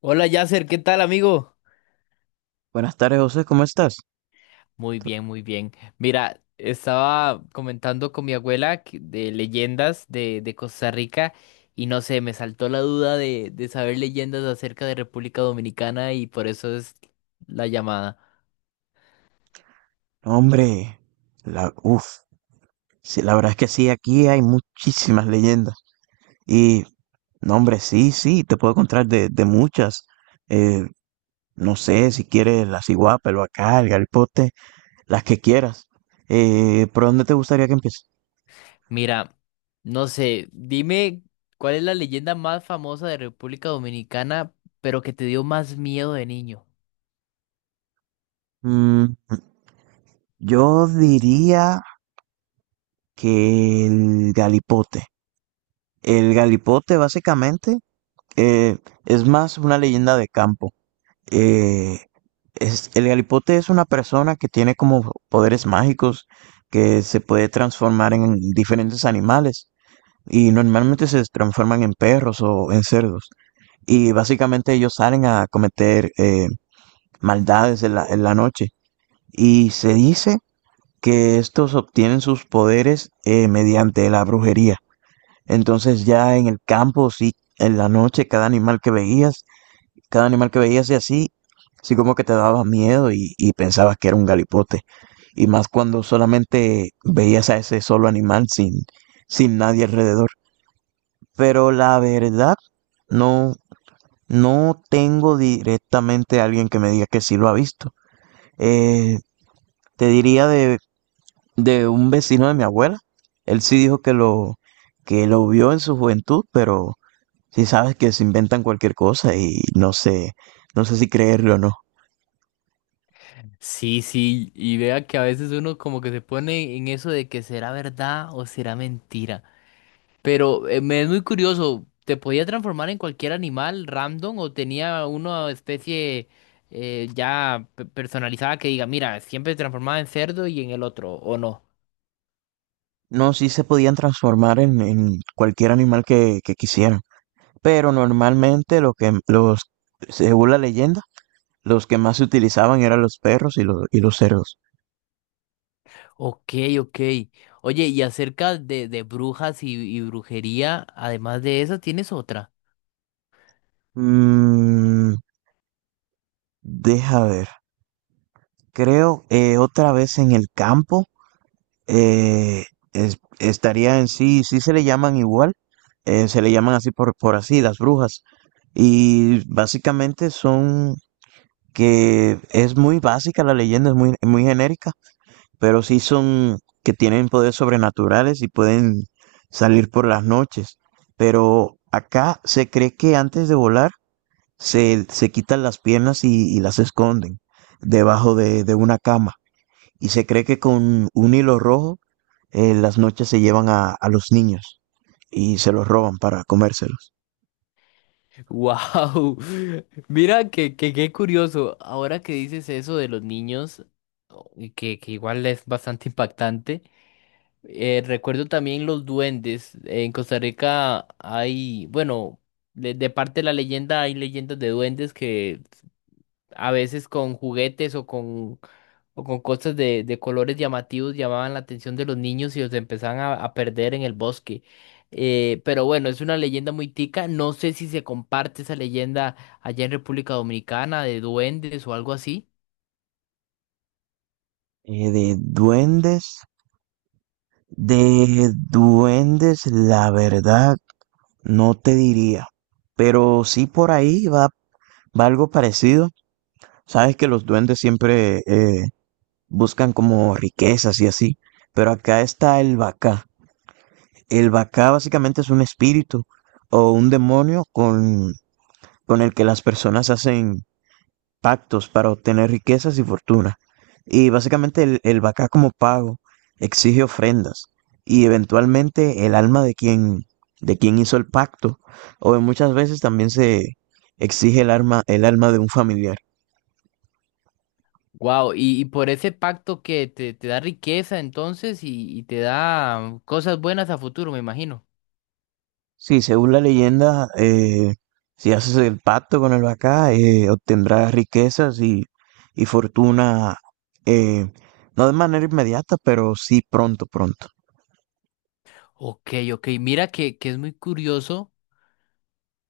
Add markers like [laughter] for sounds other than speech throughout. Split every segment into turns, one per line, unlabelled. Hola Yasser, ¿qué tal amigo?
Buenas tardes, José, ¿cómo estás?
Muy bien, muy bien. Mira, estaba comentando con mi abuela de leyendas de Costa Rica y no sé, me saltó la duda de saber leyendas acerca de República Dominicana y por eso es la llamada.
No, hombre, la, uf, sí, la verdad es que sí, aquí hay muchísimas leyendas. Y, no, hombre, sí, sí, te puedo contar de muchas. Eh, no sé, si quieres la ciguapa, el Bacá, el galipote, las que quieras. ¿por dónde te gustaría que empiece?
Mira, no sé, dime cuál es la leyenda más famosa de República Dominicana, pero que te dio más miedo de niño.
Mm, yo diría que el Galipote. El Galipote, básicamente, eh, es más una leyenda de campo. Eh, es, el galipote es una persona que tiene como poderes mágicos, que se puede transformar en diferentes animales y normalmente se transforman en perros o en cerdos. Y básicamente ellos salen a cometer maldades en la noche. Y se dice que estos obtienen sus poderes mediante la brujería. Entonces ya en el campo, sí, en la noche, cada animal que veías y así, así como que te daba miedo y pensabas que era un galipote. Y más cuando solamente veías a ese solo animal sin nadie alrededor. Pero la verdad, no, no tengo directamente a alguien que me diga que sí lo ha visto. Eh, Te diría de un vecino de mi abuela. Él sí dijo que lo vio en su juventud, pero sí sabes que se inventan cualquier cosa y no sé, no sé si creerlo o no.
Sí, sí, y vea que a veces uno como que se pone en eso de que será verdad o será mentira. Pero me es muy curioso, ¿te podía transformar en cualquier animal random o tenía una especie ya personalizada que diga, mira, siempre transformada en cerdo y en el otro, ¿o no?
No, sí se podían transformar en cualquier animal que quisieran. Pero normalmente según la leyenda, los que más se utilizaban eran los perros y y los cerdos.
Ok, ok. Oye, y acerca de brujas y brujería, además de eso, ¿tienes otra?
Mm, Deja ver. Creo otra vez en el campo. eh, Estaría en sí, sí se le llaman igual. Se le llaman así por así, las brujas. Y básicamente son que es muy básica la leyenda, es muy, muy genérica, pero sí son que tienen poderes sobrenaturales y pueden salir por las noches. Pero acá se cree que antes de volar se quitan las piernas y las esconden debajo de una cama. Y se cree que con un hilo rojo las noches se llevan a los niños y se los roban para comérselos.
¡Wow! [laughs] Mira que qué curioso. Ahora que dices eso de los niños, y que igual es bastante impactante. Recuerdo también los duendes. En Costa Rica hay, bueno, de parte de la leyenda hay leyendas de duendes que a veces con juguetes o con cosas de colores llamativos llamaban la atención de los niños y los empezaban a perder en el bosque. Pero bueno, es una leyenda muy tica. No sé si se comparte esa leyenda allá en República Dominicana de duendes o algo así.
Eh, de duendes, de duendes, la verdad, no te diría. Pero sí por ahí va. Va algo parecido. Sabes que los duendes siempre buscan como riquezas y así, pero acá está el Bacá. El Bacá básicamente es un espíritu o un demonio con el que las personas hacen pactos para obtener riquezas y fortuna. Y básicamente el Bacá como pago exige ofrendas y eventualmente el alma de quien hizo el pacto, o muchas veces también se exige el alma de un familiar.
Wow, y por ese pacto que te da riqueza entonces y te da cosas buenas a futuro, me imagino.
Sí, según la leyenda, si haces el pacto con el Bacá, obtendrás riquezas y fortuna, eh, no de manera inmediata, pero sí pronto, pronto.
Ok, ok, mira que es muy curioso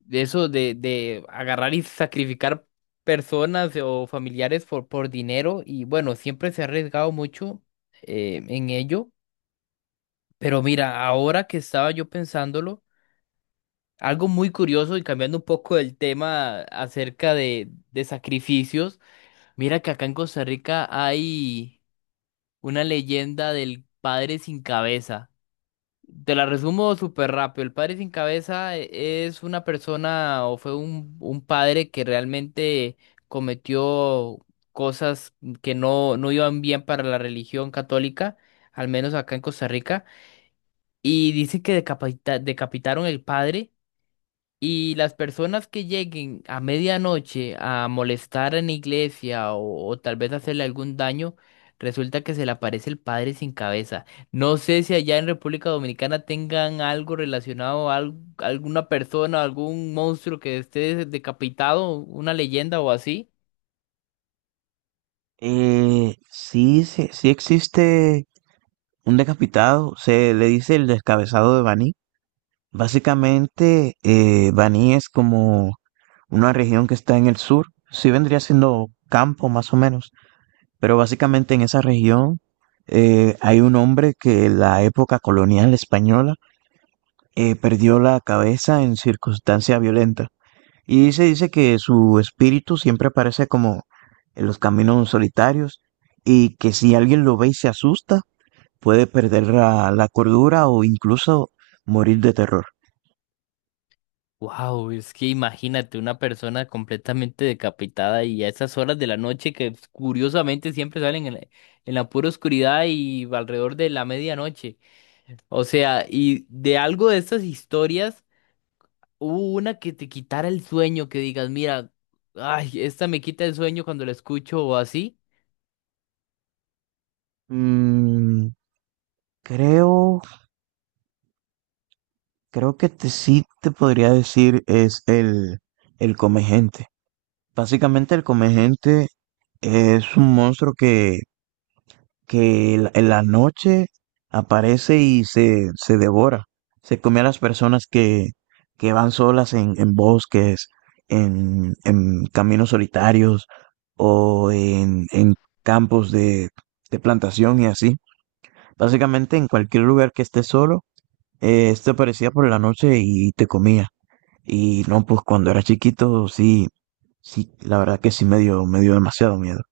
de eso de agarrar y sacrificar personas o familiares por dinero y bueno, siempre se ha arriesgado mucho en ello, pero mira, ahora que estaba yo pensándolo, algo muy curioso y cambiando un poco el tema acerca de sacrificios, mira que acá en Costa Rica hay una leyenda del padre sin cabeza. Te la resumo súper rápido. El padre sin cabeza es una persona o fue un padre que realmente cometió cosas que no, no iban bien para la religión católica, al menos acá en Costa Rica. Y dicen que decapitaron el padre y las personas que lleguen a medianoche a molestar en la iglesia o tal vez hacerle algún daño, resulta que se le aparece el padre sin cabeza. No sé si allá en República Dominicana tengan algo relacionado a alguna persona, algún monstruo que esté decapitado, una leyenda o así.
Sí, sí, sí existe un decapitado, se le dice el descabezado de Baní. Básicamente, Baní es como una región que está en el sur, sí vendría siendo campo más o menos, pero básicamente en esa región hay un hombre que en la época colonial española perdió la cabeza en circunstancia violenta y se dice que su espíritu siempre aparece como en los caminos solitarios, y que si alguien lo ve y se asusta, puede perder la cordura o incluso morir de terror.
Wow, es que imagínate una persona completamente decapitada y a esas horas de la noche que curiosamente siempre salen en la pura oscuridad y alrededor de la medianoche. O sea, y de algo de estas historias, hubo una que te quitara el sueño, que digas, mira, ay, esta me quita el sueño cuando la escucho o así.
Mm, Creo, Creo que te, sí te podría decir es el come gente. Básicamente el come gente es un monstruo que en la noche aparece y se devora. Se come a las personas que van solas en bosques, en caminos solitarios o en campos de plantación y así. Básicamente en cualquier lugar que estés solo. Este aparecía por la noche y te comía. Y no, pues cuando era chiquito, sí, sí, la verdad que sí me dio demasiado miedo.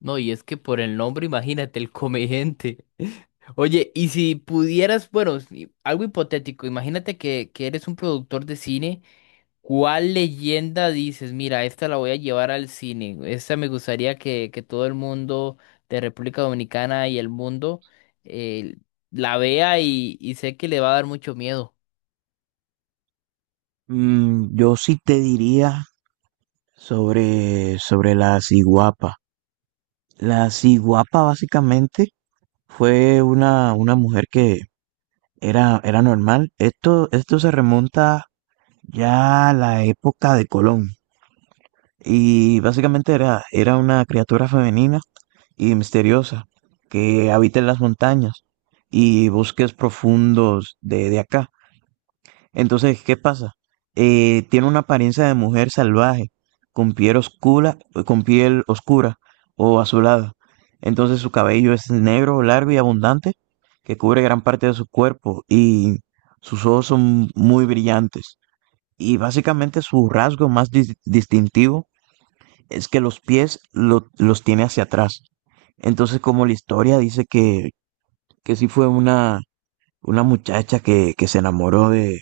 No, y es que por el nombre, imagínate, el comediante. [laughs] Oye, y si pudieras, bueno, algo hipotético, imagínate que eres un productor de cine. ¿Cuál leyenda dices? Mira, esta la voy a llevar al cine. Esta me gustaría que todo el mundo de República Dominicana y el mundo eh, la vea y sé que le va a dar mucho miedo.
Yo sí te diría sobre la ciguapa. La ciguapa básicamente fue una mujer que era, era normal. Esto se remonta ya a la época de Colón. Y básicamente era, era una criatura femenina y misteriosa que habita en las montañas y bosques profundos de acá. Entonces, ¿qué pasa? Tiene una apariencia de mujer salvaje, con piel oscura, con piel oscura o azulada. Entonces su cabello es negro, largo y abundante, que cubre gran parte de su cuerpo, y sus ojos son muy brillantes. Y básicamente su rasgo más distintivo es que los pies los tiene hacia atrás. Entonces, como la historia dice que sí fue una muchacha que se enamoró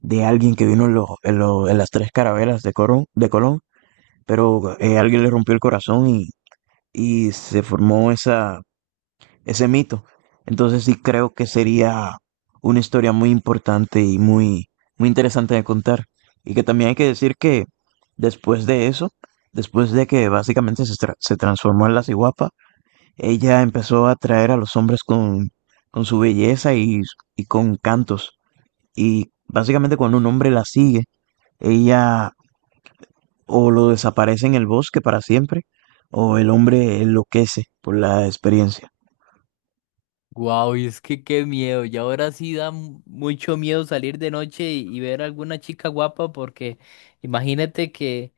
de alguien que vino en las tres carabelas de Colón, de Colón, pero alguien le rompió el corazón y se formó esa, ese mito. Entonces sí creo que sería una historia muy importante y muy, muy interesante de contar. Y que también hay que decir que después de eso, después de que básicamente se transformó en la ciguapa, ella empezó a atraer a los hombres con su belleza y con cantos. Y básicamente cuando un hombre la sigue, ella o lo desaparece en el bosque para siempre, o el hombre enloquece por la experiencia.
Guau, y es que qué miedo. Y ahora sí da mucho miedo salir de noche y ver a alguna chica guapa porque imagínate que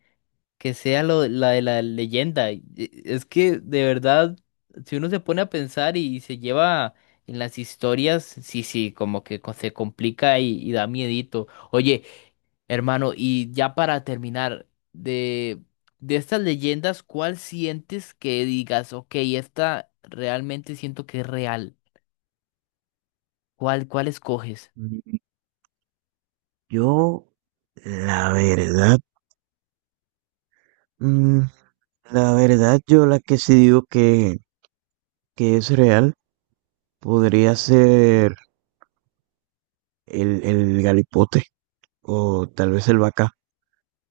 sea lo, la de la leyenda. Es que de verdad, si uno se pone a pensar y, se lleva en las historias, sí, sí, como que se complica y da miedito. Oye, hermano, y ya para terminar, de estas leyendas, ¿cuál sientes que digas, ok, esta realmente siento que es real? ¿Cuál, cuál escoges?
Mm, Yo La verdad, mm, La verdad, yo, la que sí digo que es real podría ser el galipote o tal vez el vaca.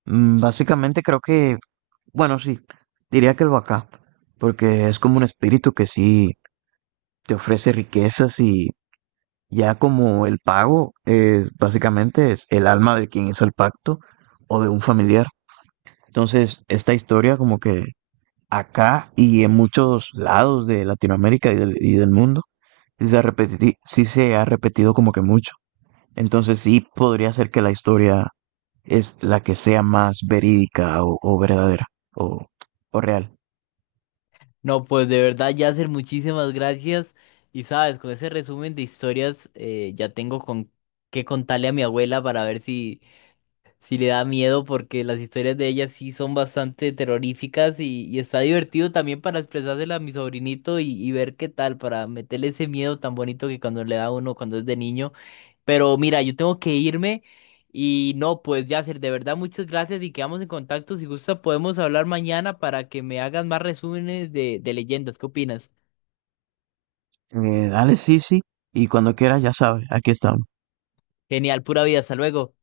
Básicamente creo que, bueno, sí, diría que el vaca, porque es como un espíritu que sí te ofrece riquezas, y ya como el pago es básicamente es el alma de quien hizo el pacto o de un familiar. Entonces, esta historia como que acá y en muchos lados de Latinoamérica y del mundo, sí sí se ha repetido como que mucho. Entonces sí podría ser que la historia es la que sea más verídica o verdadera o, o real.
No, pues de verdad, Yasser, muchísimas gracias. Y sabes, con ese resumen de historias ya tengo con qué contarle a mi abuela para ver si sí le da miedo, porque las historias de ella sí son bastante terroríficas y está divertido también para expresársela a mi sobrinito y ver qué tal, para meterle ese miedo tan bonito que cuando le da a uno cuando es de niño. Pero mira, yo tengo que irme y no, pues Yasser, de verdad muchas gracias y quedamos en contacto. Si gusta podemos hablar mañana para que me hagas más resúmenes de leyendas. ¿Qué opinas?
Dale, sí, sí. Y cuando quieras, ya sabes, aquí estamos.
Genial, pura vida, hasta luego.